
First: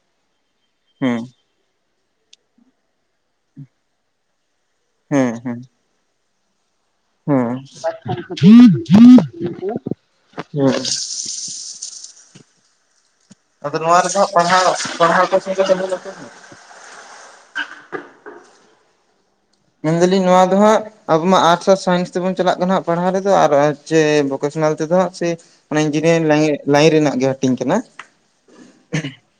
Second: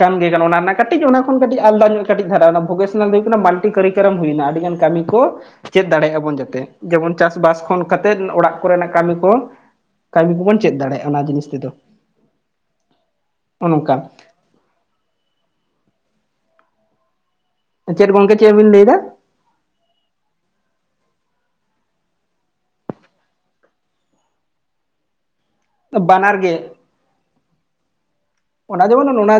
ᱠᱟᱱ ᱜᱮ ᱠᱟᱱᱟ ᱚᱱᱟ ᱨᱮᱱᱟᱜ ᱠᱟᱹᱴᱤᱡ ᱚᱱᱟ ᱦᱮᱸ ᱠᱷᱚᱱ ᱠᱟᱹᱴᱤᱡ ᱟᱞᱫᱟ ᱧᱚᱜ ᱠᱟᱹᱴᱤᱡ ᱫᱷᱟᱨᱟ ᱚᱱᱟ ᱵᱷᱚᱠᱮᱥᱱᱟᱞ ᱫᱚ ᱦᱩᱭᱩᱜ ᱠᱟᱱᱟ ᱢᱟᱞᱴᱤ ᱠᱟᱨᱤᱠᱚᱨᱟᱢ ᱦᱩᱭᱱᱟ ᱟᱹᱰᱤ ᱜᱟᱱ ᱠᱟᱹᱢᱤ ᱠᱚ ᱦᱮᱸ ᱦᱮᱸ ᱪᱮᱫ ᱫᱟᱲᱮᱭᱟᱜ ᱵᱚᱱ ᱡᱟᱛᱮ ᱡᱮᱢᱚᱱ ᱦᱮᱸ ᱪᱟᱥᱼᱵᱟᱥ ᱠᱷᱚᱱ ᱠᱟᱛᱮ ᱚᱲᱟᱜ ᱠᱚᱨᱮᱱᱟᱜ ᱠᱟᱹᱢᱤ ᱠᱚ [inaudible] ᱠᱟᱹᱢᱤ ᱠᱚᱵᱚᱱ ᱪᱮᱫ ᱦᱮᱸ ᱫᱟᱲᱮᱭᱟᱜᱼᱟ ᱚᱱᱟ ᱡᱤᱱᱤᱥ ᱛᱮᱫᱚ ᱱᱚᱜᱼᱚ ᱟᱫᱚ ᱱᱚᱝᱠᱟ ᱱᱚᱶᱟ ᱨᱮᱫᱚ ᱦᱟᱸᱜ ᱯᱟᱲᱦᱟᱣ ᱯᱟᱲᱦᱟᱣ ᱠᱚ ᱥᱚᱸ [inaudible] ᱪᱮᱫ ᱜᱚᱝᱠᱮ ᱪᱮᱫ ᱵᱤᱱ ᱞᱟᱹᱭᱮᱫᱟ? ᱢᱮᱱᱫᱟᱞᱤᱧ ᱱᱚᱶᱟ ᱫᱚ ᱦᱟᱸᱜ ᱟᱵᱚ ᱢᱟ ᱟᱨᱴᱥ ᱟᱨ ᱥᱟᱭᱮᱱᱥ ᱛᱮᱵᱚᱱ ᱪᱟᱞᱟᱜ ᱠᱟᱱᱟ ᱦᱟᱸᱜ ᱯᱟᱲᱦᱟᱣ ᱨᱮᱫᱚ ᱟᱨ ᱥᱮ ᱵᱷᱚᱠᱮᱥᱚᱱᱟᱞ ᱛᱮᱫᱚ ᱦᱟᱸᱜ ᱥᱮ ᱢᱟᱱᱮ ᱤᱧᱡᱤᱱᱤᱭᱟᱨᱤᱝ ᱵᱟᱱᱟᱨ ᱞᱟᱭᱤ ᱜᱮ ᱞᱟᱭᱤᱱ ᱨᱮᱱᱟᱜ ᱜᱮ ᱦᱟᱹᱴᱤᱧ ᱠᱟᱱᱟ ᱚᱱᱟ ᱡᱮᱢᱚᱱ ᱱᱚᱶᱟ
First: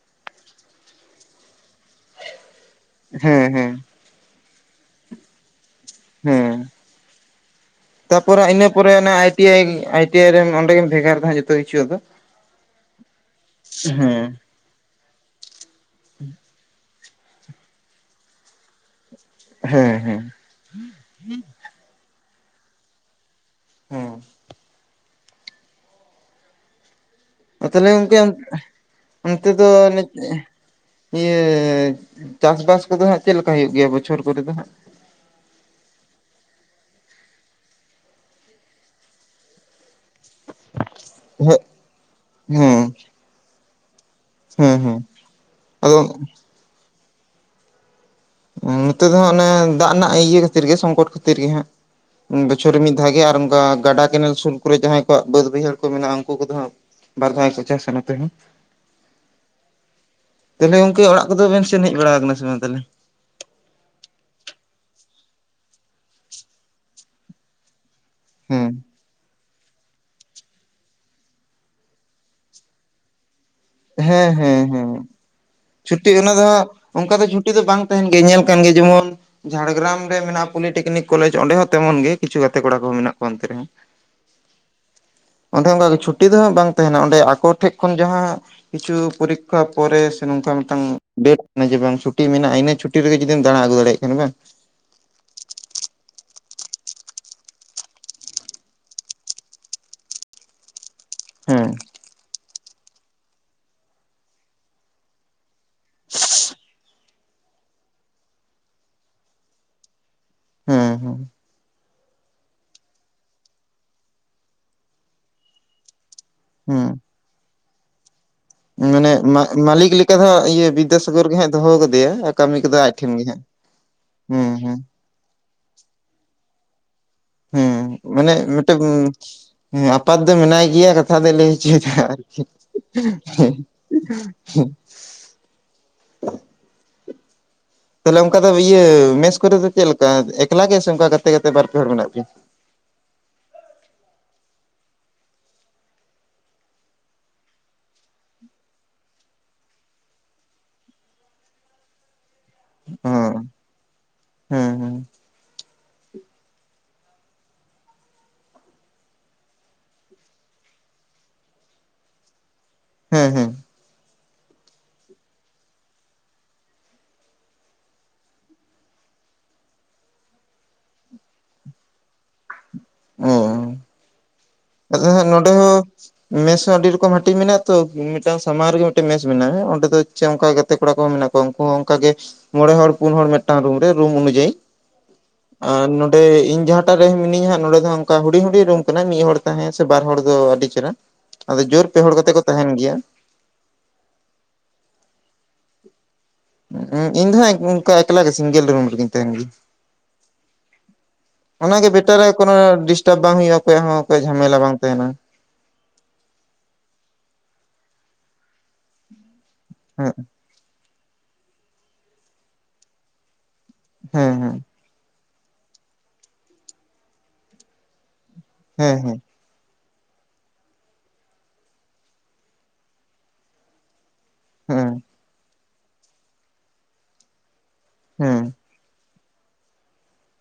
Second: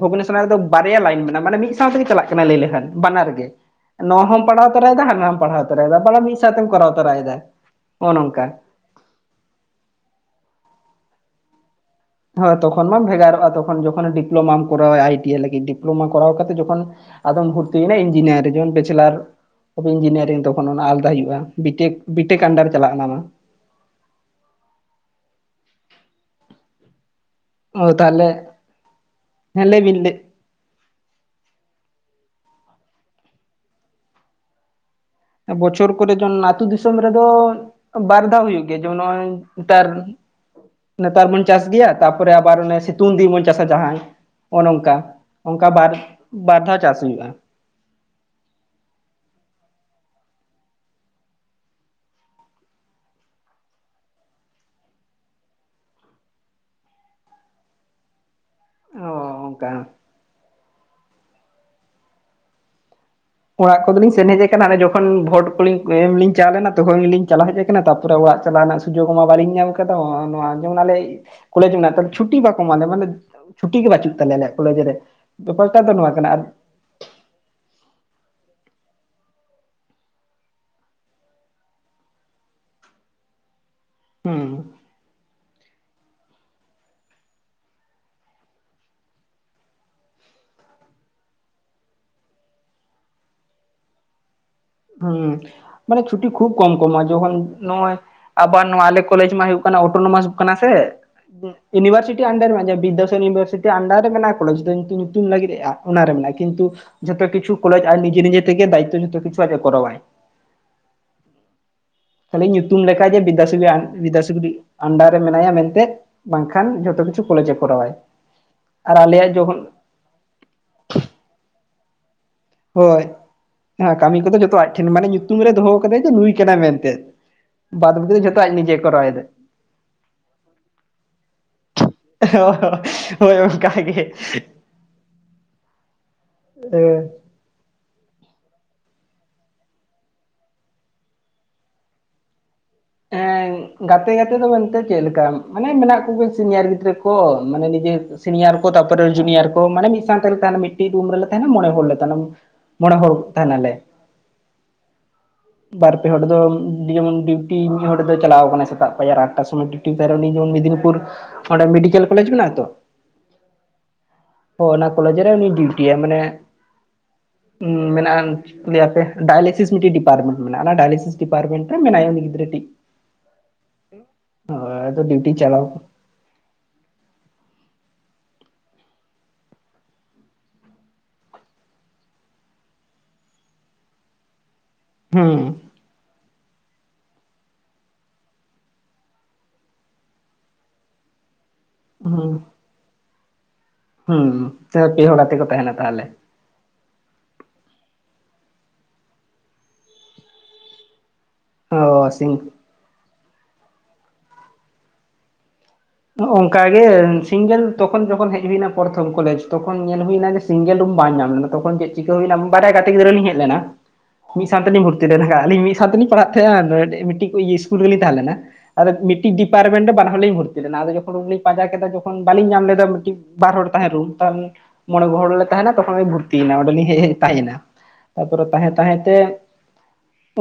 ᱵᱷᱩᱠᱮᱥᱚᱱᱟᱞ ᱫᱚ ᱵᱟᱨᱭᱟ ᱞᱟᱭᱤᱱ ᱢᱮᱱᱟᱜᱼᱟ ᱢᱟᱱᱮ ᱢᱤᱫ ᱥᱟᱶ ᱛᱮᱜᱮ ᱪᱟᱞᱟᱜ ᱠᱟᱱᱟ ᱞᱟᱹᱭ ᱞᱮᱠᱷᱟᱱ ᱵᱟᱱᱟᱨ ᱜᱮ ᱦᱮᱸ ᱦᱮᱸ ᱱᱚ ᱦᱚᱢ ᱯᱟᱲᱦᱟᱣ ᱛᱚᱨᱟᱭᱮᱫᱟ ᱦᱟᱱᱟ ᱦᱚᱸᱢ ᱯᱟᱲᱦᱟᱣ ᱛᱚᱨᱟᱭᱮᱫᱟ ᱢᱤᱫ ᱦᱮᱸ ᱥᱟᱣᱛᱮᱢ ᱠᱚᱨᱟᱣ ᱛᱚᱨᱟᱭᱮᱫᱟ ᱚᱸᱱᱚᱝᱠᱟ ᱛᱟᱨᱯᱚᱨᱮ ᱟᱱᱮ I T I I T I ᱨᱮ ᱚᱸᱰᱜᱮ ᱵᱷᱮᱜᱟᱨ ᱫᱚ ᱡᱷᱚᱛᱚ ᱠᱤᱪᱩ ᱟ ᱫᱚ ᱦᱳᱸ ᱛᱚᱠᱷᱚᱱ ᱢᱟᱢ ᱵᱷᱮᱜᱟᱨᱚᱜᱼᱟ ᱛᱚᱠᱷᱚᱱ ᱡᱚᱠᱷᱚᱱ ᱰᱤᱯᱞᱳᱢᱟᱢ ᱠᱚᱨᱟᱣᱟ ᱟᱭᱴᱤ ᱟᱭᱤ ᱞᱟᱜᱤᱫ ᱰᱤᱯᱞᱳᱢᱟ ᱠᱚᱟᱣ ᱠᱟᱛᱮ ᱡᱚᱠᱷᱱ ᱟᱫᱚᱢ ᱵᱷᱚᱨᱛᱤᱭᱮᱱᱟ ᱤᱧᱡᱤᱱᱤᱭᱟᱨ ᱡᱮᱢᱚᱱ ᱵᱮᱪᱮᱞᱟᱨ ᱦᱮᱸ ᱦᱮᱸ ᱤᱧᱡᱤᱱᱤᱭᱟᱨᱤᱝ ᱫᱚ ᱛᱚᱠᱷᱚᱱ ᱚᱱᱟ ᱟᱞᱟᱫᱟ ᱦᱩᱭᱩᱜᱼᱟ ᱵᱤᱴᱮᱠ ᱵᱤᱴᱮᱠ ᱟᱱᱰᱟᱨ ᱨᱮ ᱪᱟᱞᱟᱜᱼᱟ ᱚᱱᱟ ᱢᱟ ᱦᱮᱸ ᱛᱟᱦᱚᱞᱮ ᱜᱚᱝᱠᱮ ᱚᱱᱛᱮ ᱫᱚ ᱦᱮᱸ ᱞᱟᱹᱭ [inaudible] ᱵᱤᱱ ᱞᱟᱹᱭ ᱱᱤᱭᱟᱹ ᱪᱟᱥᱵᱟᱥ ᱠᱚᱫᱚ ᱦᱟᱸᱜ ᱪᱮᱫ ᱞᱮᱠᱟ ᱦᱩᱭᱩᱜ ᱜᱮᱭᱟ ᱵᱚᱪᱷᱚᱨ ᱠᱚᱨ ᱫᱚ ᱦᱟᱸᱜ? ᱵᱚᱪᱷᱚᱨ ᱠᱚᱨᱮ ᱡᱮᱢᱚᱱ ᱟᱹᱛᱩ ᱫᱤᱥᱚᱢ ᱨᱮᱫᱚ ᱵᱟᱨ ᱫᱷᱟᱣ ᱦᱩᱭᱩᱜ ᱜᱮᱭᱟ ᱡᱮᱢᱚᱱ ᱱᱚᱜᱼᱚᱭ ᱱᱮᱛᱟᱨ ᱱᱮᱛᱟᱨ ᱢᱟᱧ ᱪᱟᱥ ᱜᱮᱭᱟ ᱛᱟᱨᱯᱚᱨᱮ ᱟᱵᱟᱨ ᱚᱱᱮ ᱦᱮᱸ ᱥᱤᱛᱩᱝ ᱫᱤᱱ ᱵᱚᱱ ᱪᱟᱥᱟ ᱡᱟᱦᱟᱸᱭ ᱦᱮᱸ ᱚᱱᱚᱝᱠᱟ ᱦᱮᱸ ᱱᱚᱝᱠᱟ ᱵᱟᱨ ᱟᱫᱚ ᱵᱟᱨ ᱫᱷᱟᱣ ᱪᱟᱥ ᱦᱩᱭᱩᱜᱼᱟ ᱱᱚᱛᱮ ᱫᱚ ᱦᱟᱸᱜ ᱚᱱᱮ ᱫᱟᱜ ᱨᱮᱱᱟᱜ ᱤᱭᱟᱹ ᱠᱷᱟᱹᱛᱤᱨ ᱜᱮ ᱥᱚᱝᱠᱚᱴ ᱠᱷᱟᱹᱛᱤᱨ ᱜᱮ ᱦᱟᱸᱜ ᱵᱚᱪᱷᱚᱨ ᱢᱤᱫ ᱫᱷᱟᱣ ᱜᱮ ᱟᱨ ᱚᱱᱠᱟ ᱜᱟᱰᱟ ᱠᱮᱱᱮᱞ ᱥᱩᱨ ᱠᱚᱨᱮ ᱡᱟᱦᱟᱸᱭ ᱠᱚᱣᱟᱜ ᱵᱟᱹᱫ ᱵᱟᱹᱭᱦᱟᱹᱲ ᱠᱚ ᱢᱮᱱᱟᱜᱼᱟ ᱩᱱᱠᱩ ᱠᱚᱫᱚ ᱦᱟᱸᱜ ᱵᱟᱨ ᱫᱷᱟᱣᱟ ᱠᱚ ᱪᱟᱥᱟ ᱱᱚᱛᱮ ᱦᱚᱸ ᱚ ᱚᱱᱠᱟ ᱛᱟᱞᱦᱮ ᱜᱚᱝᱠᱮ ᱚᱲᱟᱜ ᱠᱚᱫᱚ ᱵᱮᱱ ᱥᱮᱱ ᱦᱮᱡ ᱵᱟᱲᱟ ᱟᱠᱟᱱᱟ ᱥᱮ ᱵᱟᱝ ᱛᱟᱞᱦᱮ ᱚᱲᱟᱜ ᱠᱚᱫᱚᱞᱤᱧ ᱥᱮᱱ ᱦᱮᱡ ᱟᱠᱟᱱᱟ ᱡᱚᱠᱷᱚᱱ ᱵᱷᱳᱴ ᱠᱚᱞᱤᱧ ᱮᱢ ᱞᱤᱧ ᱪᱟᱣ ᱞᱮᱱᱟ ᱛᱚᱠᱷᱚᱱ ᱞᱤᱧ ᱪᱟᱞᱟᱣ ᱦᱮᱡ ᱟᱠᱟᱱᱟ ᱛᱟᱨᱯᱚᱨ ᱠᱚᱨᱮ ᱚᱲᱟᱜ ᱪᱟᱞᱟᱣ ᱦᱮᱸ ᱨᱮᱱᱟᱜ ᱥᱩᱡᱳᱜ ᱢᱟ ᱵᱟᱹᱞᱤᱧ ᱧᱟᱢ ᱟᱠ ᱫᱚ ᱱᱚᱶᱟ ᱡᱮᱢᱚᱱ ᱟᱞᱮ ᱠᱚᱞᱮᱡᱽ ᱢᱮᱱᱟᱜᱼᱟ ᱛᱮ ᱪᱷᱩᱴᱤ ᱵᱟᱠᱚ ᱮᱢᱟᱞᱮ ᱢᱟᱱᱮᱼᱼ ᱪᱷᱩᱴᱤ ᱜᱮ ᱵᱟᱹᱪᱩᱜ ᱦᱮᱸ ᱛᱟᱞᱮᱭᱟ ᱟᱞᱮ ᱦᱮᱸ ᱠᱚᱞᱮᱡᱽ ᱦᱮᱸ ᱨᱮ ᱵᱮᱯᱟᱨ ᱴᱟᱜ ᱫᱚ ᱱᱚᱶᱟ ᱪᱷᱩᱴᱤ ᱠᱟᱱᱟ ᱚᱱᱟ ᱫᱚ ᱚᱱᱠᱟ ᱫᱚ ᱪᱷᱩᱴᱤ ᱫᱚ ᱵᱟᱝ ᱛᱟᱦᱮᱱ ᱜᱮᱭᱟ ᱧᱮᱞ ᱠᱟᱱ ᱜᱮᱭᱟ ᱡᱮᱢᱚᱱ ᱡᱷᱟᱲᱜᱽᱨᱟᱢ ᱨᱮ ᱢᱮᱱᱟᱜ ᱯᱚᱞᱤᱴᱮᱠᱱᱤᱠ ᱠᱚᱞᱮᱡᱽ ᱚᱸᱰᱮ ᱦᱚᱸ ᱛᱮᱢᱚᱱ ᱜᱮ ᱠᱤᱪᱷᱩ ᱜᱟᱛᱮ ᱠᱚᱲᱟ ᱠᱚ ᱢᱮᱱᱟᱜ ᱠᱚᱣᱟ ᱛᱮ ᱨᱮᱦᱚᱸ ᱦᱟᱺ ᱚᱱᱰᱮ ᱚᱱᱠᱮ ᱪᱷᱩᱴᱤ ᱫᱚ ᱦᱟᱸᱜ ᱵᱟᱝ ᱛᱟᱦᱮᱱᱟ ᱚᱸᱰᱮ ᱟᱠᱚ ᱴᱷᱮᱡ ᱠᱷᱚᱱ ᱡᱟᱦᱟᱸ ᱠᱤᱪᱷᱩ ᱯᱚᱨᱤᱠᱷᱟ ᱯᱚᱨᱮ ᱥᱮ ᱱᱚᱝᱠᱟ ᱢᱤᱫ ᱴᱟᱝ ᱰᱮᱴ ᱡᱮ ᱵᱟᱝ ᱪᱷᱩᱴᱤ ᱢᱮᱱᱟᱜᱼᱟ ᱤᱱᱟᱹ ᱪᱷᱩᱴᱤ ᱴᱤ ᱨᱮ ᱡᱩᱫᱤᱢ ᱫᱟᱲᱟ ᱟᱜᱩ ᱫᱟᱲᱮᱭᱟᱜ ᱠᱷᱟᱱ ᱵᱟᱝ ᱦᱩᱸ ᱢᱟᱱᱮ ᱪᱷᱩᱴᱤ ᱠᱷᱩᱵ ᱠᱚᱢ ᱠᱚ ᱮᱢᱚᱜᱼᱟ ᱡᱚᱠᱷᱚᱱ ᱱᱚᱜᱼᱚᱭ ᱟᱵᱟᱨ ᱱᱚᱣᱟ ᱟᱞᱮ ᱠᱚᱞᱮᱡᱽ ᱢᱟ ᱦᱩᱭᱩᱜ ᱠᱟᱱᱟ ᱚᱴᱳᱱᱚᱢᱟᱥ ᱠᱟᱱᱟ ᱥᱮ ᱦᱮᱸ ᱤᱭᱩᱱᱤᱵᱷᱟᱨᱥᱤᱴᱤ ᱟᱱᱰᱟᱨ ᱵᱤᱫᱽᱫᱟᱥᱚᱨ ᱤᱭᱩᱱᱤᱵᱷᱟᱨᱥᱤᱴᱤ ᱟᱱᱰᱟᱨ ᱨᱮ ᱢᱮᱱᱟᱜᱼᱟ ᱠᱚᱞᱮᱡᱽ ᱫᱚ ᱧᱩᱛᱩᱢ ᱧᱩᱛᱩᱢ ᱞᱟᱹᱜᱤᱫᱮᱜᱼᱟ ᱚᱱᱟᱨᱮ ᱢᱮᱱᱟᱜᱼᱟ ᱠᱤᱱᱛᱩ ᱡᱷᱚᱛᱚ ᱠᱤᱪᱩ ᱠᱚᱞᱡᱽ ᱟᱨ ᱱᱤᱡᱮ ᱱᱤᱡᱮ ᱛᱮᱜᱮ ᱫᱟᱭᱤᱛᱚ ᱡᱚᱛᱚ ᱠᱤᱪᱩ ᱟᱡ-ᱮ ᱠᱚᱨᱟᱣᱟᱭ ᱦᱩᱸ ᱦᱩᱸ ᱛᱟᱞᱦᱮ ᱧᱩᱛᱩᱢ ᱞᱮᱠᱷᱟ ᱡᱮ ᱵᱤᱫᱫᱟ ᱵᱤᱫᱽᱫᱚ ᱥᱟᱜᱚᱨᱤ ᱵᱤᱫᱽᱫᱟ ᱥᱟᱜᱚᱨᱤᱡ ᱟᱱᱱᱰᱟᱨ ᱨᱮ ᱢᱮᱱᱟᱭᱟ ᱢᱮᱱᱛᱮ ᱵᱟᱝᱠᱷᱟᱱ ᱦᱮᱸ ᱡᱷᱚᱛᱚ ᱠᱤᱪᱩ ᱠᱚᱞᱮᱡᱽ-ᱮ ᱠᱚᱨᱟᱣᱟᱭ ᱟᱨ ᱢᱟᱱᱮ ᱟᱞᱮᱭᱟᱜ ᱡᱚᱠᱷᱚᱱ ᱢᱟᱞᱤᱠ ᱞᱮᱠᱟ ᱫᱚ ᱦᱟᱸᱜ ᱤᱭᱟᱹ ᱵᱤᱫᱽᱫᱟᱥᱟᱜᱚᱨ ᱜᱮ ᱦᱟᱸᱜ ᱫᱚᱦᱚ ᱠᱟᱫᱮᱭᱟ ᱠᱟᱹᱢᱤ ᱠᱚᱫᱚ ᱟᱡ ᱦᱳᱭ ᱴᱷᱮᱱ ᱜᱮ ᱦᱟᱸᱜ ᱠᱟᱹᱢᱤ ᱠᱚᱫᱚ ᱦᱮᱸ ᱡᱚᱛᱚ ᱟᱡ ᱦᱮᱸ ᱴᱷᱮᱱ ᱢᱟᱱᱮ ᱧᱩᱛᱩᱢ ᱨᱮ ᱫᱚᱦᱚ ᱠᱟᱫᱟᱭ ᱡᱮ ᱱᱩᱭ ᱠᱟᱱᱟᱭ ᱢᱮᱱᱛᱮ ᱦᱩᱸ ᱵᱟᱫᱽ ᱵᱟᱹᱠᱤ ᱫᱚ ᱢᱟᱱᱮ ᱡᱷᱚᱛᱚ ᱟᱡ ᱢᱤᱫᱴᱮᱱ ᱱᱤᱡᱮ ᱠᱚᱨᱟᱣ ᱮᱫᱟᱭ ᱦᱮᱸ ᱟᱯᱟᱛ ᱫᱚ ᱢᱮᱱᱟᱭ ᱜᱮᱭᱟ ᱠᱟᱛᱷᱟ ᱫᱚᱭ ᱞᱟᱹᱭ ᱦᱚᱪᱚᱭᱮᱫᱟ ᱟᱨᱠᱤ ᱦᱮᱦᱮᱜ [inaudible] ᱦᱮᱸ ᱛᱟᱦᱞᱮ ᱚᱱᱠᱟ ᱫᱚ ᱤᱭᱟᱹ ᱢᱮᱥ ᱠᱚᱨᱮ ᱫᱚ ᱪᱮᱫ ᱞᱮᱠᱟ ᱮᱠᱞᱟ ᱜᱮ ᱥᱮ ᱚᱱᱠᱟ ᱜᱟᱛᱮ ᱜᱟᱛᱮ ᱵᱟᱨ ᱯᱮ ᱦᱚᱲ ᱢᱮᱱᱟᱜ ᱜᱮᱭᱟ? ᱮᱝ ᱜᱟᱛᱮ ᱜᱟᱛᱮ ᱫᱚ ᱢᱮᱱᱛᱮ ᱪᱮᱫ ᱞᱮᱠᱟ ᱢᱟᱱᱮ ᱢᱮᱱᱟᱜ ᱠᱚᱜᱮ ᱥᱤᱱᱤᱭᱟᱨ ᱜᱤᱫᱽᱨᱟᱹ ᱠᱚ ᱢᱟᱱᱮ ᱱᱤᱡᱮ ᱥᱤᱱᱤᱭᱟᱨ ᱠᱚ ᱛᱟᱨᱯᱚᱨᱮ ᱡᱩᱱᱤᱭᱟᱨ ᱠᱚ ᱢᱟᱱᱮ ᱢᱤᱫ ᱥᱟᱶᱛᱮ ᱞᱮ ᱛᱟᱦᱮᱱᱟ ᱢᱤᱫ ᱴᱤᱡ ᱨᱩᱢ ᱨᱮᱞᱮ ᱛᱟᱦᱮᱱᱟ ᱢᱚᱬᱮ ᱦᱚᱲ ᱞᱮ ᱛᱟᱦᱮᱱᱟ ᱢᱚᱬᱮ ᱦᱚᱲ ᱦᱮᱸ ᱛᱟᱦᱮᱱᱟᱞᱮ ᱦᱮᱸ ᱵᱟᱨᱯᱮ ᱦᱚᱲ ᱫᱚ ᱡᱮᱢᱚᱱ ᱢᱤᱫ ᱦᱚᱲ ᱫᱚ ᱪᱟᱞᱟᱣ ᱟᱠᱟᱱᱟᱭ ᱥᱮᱛᱟᱜ ᱯᱟᱭᱟᱨ ᱟᱴ ᱴᱟᱜ ᱥᱚᱢᱚᱭ ᱴᱤᱴᱤ ᱩᱱᱤ ᱫᱚ ᱢᱮᱫᱽᱱᱤᱯᱩᱨ ᱚᱸᱰᱮ ᱢᱮᱰᱤᱠᱮᱞ ᱠᱚᱞᱮᱡᱽ ᱢᱮᱱᱟᱜᱼᱟ ᱛᱚ ᱦᱮᱸ ᱦᱮᱸ ᱚᱱᱟ ᱠᱚᱞᱮᱡᱽ ᱨᱮ ᱩᱱᱤ ᱰᱤᱭᱩᱴᱤᱭᱟ ᱢᱟᱱᱮ ᱢᱮᱱᱟᱜᱼᱟ ᱪᱮᱫ ᱠᱚ ᱞᱟᱭᱟᱹ ᱟᱯᱮ ᱰᱟᱭᱮᱞᱤᱥᱤᱥ ᱢᱤᱫ ᱴᱤᱡ ᱰᱤᱯᱟᱨᱴᱢᱮᱱᱴ ᱢᱮᱱᱟᱜᱼᱟ ᱰᱟᱭᱮᱞᱤᱥᱤᱥ ᱰᱤᱯᱟᱨᱢᱮᱱᱴ ᱨᱮ ᱢᱮᱱᱟᱭᱟ ᱩᱱᱤ ᱜᱤᱫᱽ ᱨᱮᱴᱤᱡ ᱟ ᱱᱚᱸᱰᱮ ᱦᱚᱸ ᱢᱮᱥ ᱦᱚᱸ ᱟᱹᱰᱤ ᱨᱚᱠᱚᱢ ᱦᱟᱹᱴᱤᱧ ᱢᱮᱱᱟᱜᱼᱟ ᱛᱚ ᱢᱤᱫ ᱴᱟᱝ ᱥᱟᱢᱟᱝ ᱨᱮᱜᱮ ᱢᱤᱫ ᱴᱮᱱ ᱢᱮᱥ ᱢᱮᱱᱟᱜᱼᱟ ᱚᱸᱰᱮ ᱫᱚ ᱥᱮ ᱚᱱᱠᱟ ᱜᱟᱛᱮ ᱠᱚᱲᱟ ᱠᱚᱦᱚᱸ ᱢᱮᱱᱟᱜ ᱠᱚᱣᱟ ᱩᱱᱠᱩ ᱦᱚᱸ ᱚᱱᱠᱟᱜᱮ ᱢᱚᱬᱮ ᱦᱚᱲ ᱯᱩᱱ ᱦᱚᱲ ᱢᱤᱫ ᱴᱟᱱ ᱨᱩᱢ ᱨᱮ ᱨᱩᱢ ᱩᱱᱡᱟᱭᱤ ᱦᱮᱸ ᱟᱨ ᱱᱚᱸᱰᱮ ᱤᱧ ᱡᱟᱦᱟᱸᱴᱟᱜ ᱨᱮ ᱢᱤᱱᱟᱹᱧ ᱦᱟᱜ ᱱᱚᱸᱰᱮ ᱫᱚ ᱚᱱᱠᱟ ᱦᱩᱰᱤ ᱦᱩᱰᱤ ᱨᱩᱢ ᱠᱟᱱᱟ ᱢᱤᱫ ᱦᱚᱲ ᱛᱟᱦᱮᱸ ᱥᱮ ᱵᱟᱨ ᱦᱚᱲ ᱫᱚ ᱟᱹᱰᱤ ᱪᱮᱦᱨᱟ ᱟᱫᱚ ᱡᱳᱨ ᱯᱮᱦᱚᱲ ᱠᱟᱛᱮ ᱦᱩᱸ ᱠᱚ ᱛᱟᱦᱮᱱ ᱜᱮᱭᱟ ᱦᱩᱸ ᱯᱮᱦᱚᱲ ᱛᱮᱠᱚ ᱛᱟᱦᱮᱱᱟ ᱛᱟᱦᱚᱞᱮ ᱤᱧ ᱫᱚ ᱦᱟᱸᱜ ᱠᱟ ᱮᱠᱞᱟᱜᱮ ᱥᱤᱝᱜᱮᱞ ᱨᱩᱢ ᱨᱮᱜᱤᱧ ᱛᱟᱦᱮᱱ ᱜᱮᱭᱟ ᱚᱱᱟᱜᱮ ᱚ ᱵᱮᱴᱟᱨ ᱥᱤᱝ ᱟᱭ ᱠᱳᱱᱚ ᱰᱤᱥᱴᱟᱵᱽ ᱵᱟᱝ ᱦᱩᱭᱩᱜᱼᱟ ᱚᱠᱚᱭᱟᱜ ᱦᱚᱸ ᱡᱷᱟᱢᱮᱞᱟ ᱵᱟᱝ ᱛᱟᱦᱮᱱᱟ ᱚᱱᱠᱟᱜᱮ ᱥᱤᱝᱜᱮᱞ ᱛᱚᱠᱷᱚᱱ ᱡᱚᱠᱷᱚᱱ ᱦᱮᱡ ᱦᱩᱭᱱᱟ ᱯᱚᱨᱛᱷᱚᱢ ᱠᱚᱞᱮᱡᱽ ᱛᱚᱠᱷᱚᱱ ᱧᱮᱞ ᱦᱮᱸ ᱦᱩᱭᱱᱟ ᱡᱮ ᱥᱤᱝᱜᱮᱞ ᱨᱩᱢ ᱵᱟᱝ ᱧᱟᱢ ᱞᱮᱱᱟ ᱛᱚᱠᱷᱚᱱ ᱪᱮᱫ ᱪᱤᱠᱟᱹ ᱦᱩᱭᱱᱟ ᱵᱟᱱᱟᱨ ᱜᱟᱛᱮ ᱜᱤᱫᱽᱨᱟᱹ ᱞᱤᱧ ᱦᱮᱡ ᱞᱮᱱᱟ ᱦᱮᱸ ᱢᱤᱫ ᱦᱮᱸ ᱥᱟᱶᱛᱮ ᱞᱤᱧ ᱵᱷᱩᱨᱛᱤ ᱢᱤᱫ ᱥᱟᱶ ᱛᱮᱞᱤᱧ ᱯᱟᱲᱦᱟᱜ ᱛᱟᱦᱮᱜᱱᱟ ᱢᱤᱫ ᱴᱤᱡ ᱤᱥᱠᱩᱞ ᱨᱮᱞᱤᱧ ᱛᱟᱦᱮᱸ ᱞᱮᱱᱟ ᱟ ᱦᱮᱸ ᱦᱮᱸ ᱢᱤᱫ ᱴᱤᱡ ᱰᱤᱯᱟᱨᱴᱢᱮᱱᱴ ᱨᱮ ᱵᱟᱨ ᱦᱚᱲᱞᱤᱧ ᱵᱷᱚᱨᱛᱤ ᱞᱮᱱᱟ ᱟᱫᱚ ᱠᱷᱚᱱ ᱨᱩᱢ ᱞᱤᱧ ᱯᱟᱸᱡᱟ ᱠᱮᱫᱟ ᱡᱚᱠᱷᱚᱱ ᱵᱟᱞᱤᱧ ᱧᱟᱢ ᱞᱮᱫᱟ ᱢᱤᱫ ᱴᱤᱡ ᱵᱟᱨ ᱦᱚᱲ ᱛᱟᱦᱮᱸ ᱨᱩᱢ ᱢᱚᱬᱮ ᱦᱚᱲ ᱞᱮ ᱛᱟᱦᱮᱱᱟ ᱛᱚᱠᱷᱚᱱ ᱵᱷᱩᱨᱛᱤ ᱭᱮᱱᱟ ᱚᱸᱰᱮᱞᱤᱧ ᱦᱮᱡ ᱛᱟᱦᱮᱸᱱᱟ ᱦᱮᱸ ᱛᱟᱯᱚᱨᱮ ᱛᱟᱦᱮᱸ ᱛᱟᱦᱮᱸ ᱛᱮ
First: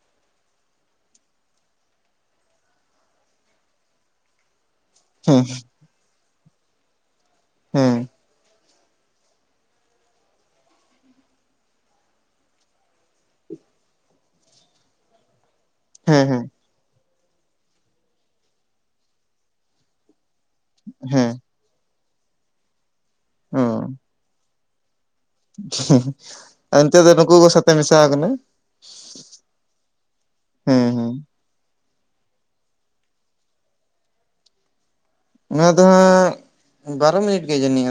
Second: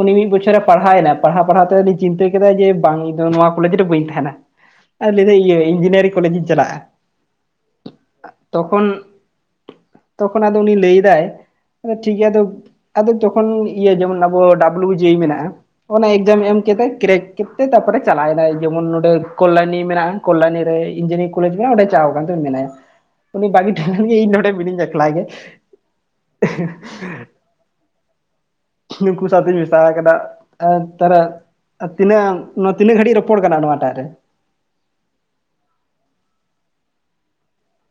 ᱩᱱᱤ ᱢᱤᱫ ᱵᱚᱪᱷᱚᱨᱮ ᱯᱟᱲᱦᱟᱣᱮᱱᱟ ᱯᱟᱲᱦᱟᱣ ᱯᱟᱲᱦᱟᱣ ᱛᱮᱧ ᱪᱤᱱᱛᱟᱹ ᱠᱮᱫᱟ ᱡᱮ ᱵᱟᱝ ᱤᱧ ᱫᱚ ᱱᱚᱣᱟ ᱠᱚᱞᱮᱡᱽ ᱨᱮ ᱵᱟᱹᱧ ᱛᱟᱦᱮᱱᱟ ᱟᱨ ᱞᱟᱹᱭᱫᱟ ᱦᱮᱸ ᱤᱭᱟᱹ ᱤᱧᱡᱤᱱᱤᱭᱟᱨᱤᱝ ᱠᱚᱞᱮᱡᱽ ᱤᱧ ᱪᱟᱞᱟᱜᱼᱟ ᱦᱩᱸ ᱛᱚᱠᱷᱚᱱ ᱛᱚᱠᱷᱚᱱ ᱟᱫᱚ ᱩᱱᱤ ᱞᱟᱹᱭᱮᱫᱟᱭ ᱟᱫᱚ ᱴᱷᱤᱠ ᱜᱮᱭᱟ ᱟᱫᱚ ᱟᱫᱚ ᱛᱚᱠᱷᱚᱱ ᱤᱭᱟᱹ ᱡᱮᱢᱚᱱ ᱟᱵᱚ ᱰᱟᱵᱽᱞᱩ ᱡᱮ ᱤ ᱢᱮᱱᱟᱜᱼᱟ ᱚᱱᱟ ᱦᱮᱸ ᱦᱮᱸ ᱮᱠᱡᱟᱢ ᱦᱮᱸ ᱮᱢ ᱠᱟᱛᱮᱫ ᱠᱨᱮᱠ ᱠᱮᱫ ᱛᱮ ᱛᱟᱨᱯᱚᱨᱮ ᱪᱟᱞᱟᱣᱱᱟ ᱡᱮᱢᱚᱱ ᱱᱚᱸᱰᱮ ᱠᱚᱞᱞᱟᱱᱤ ᱢᱮᱱᱟᱜᱼᱟ ᱠᱚᱞᱞᱟᱱᱤ ᱦᱮᱸ ᱤᱧᱡᱤᱱᱤᱭᱟᱨᱤᱝ ᱠᱚᱞᱮᱡᱽ ᱢᱮ ᱚᱸᱰᱮ ᱪᱟᱣ ᱟᱠᱟᱱ ᱛᱚ ᱢᱮᱱᱟᱭᱟ ᱩᱱᱤ ᱵᱟᱹᱜᱤ ᱴᱷᱮᱱ ᱜᱮ ᱤᱧ ᱱᱚᱰᱮ ᱢᱤᱱᱤᱧ-ᱟ ᱮᱠᱞᱟ ᱜᱮ ᱟᱱᱛᱮ ᱫᱚ ᱱᱩᱠᱩ ᱠᱚ ᱥᱚᱛᱮ ᱢᱮᱥᱟᱣᱟᱠᱟᱱᱟᱭ ᱱᱩᱠᱩ ᱥᱟᱶᱛᱤᱧ ᱢᱮᱥᱟ ᱠᱟᱫᱟ ᱮᱸᱜ ᱦᱮᱸ ᱦᱮᱸ ᱯᱟᱨᱟ ᱛᱤᱱᱟᱹᱝ ᱱᱚᱣᱟ ᱛᱤᱱᱟᱹᱜ ᱜᱷᱟᱹᱲᱤᱡ ᱨᱚᱯᱚᱲ ᱠᱟᱱᱟ ᱱᱚᱣᱟ ᱴᱟᱜ ᱨᱮ ᱱᱚᱶᱟ ᱫᱚ ᱦᱟᱸᱜ ᱵᱟᱨᱳ ᱢᱤᱱᱤᱴ ᱜᱮ ᱡᱟᱱᱤᱡ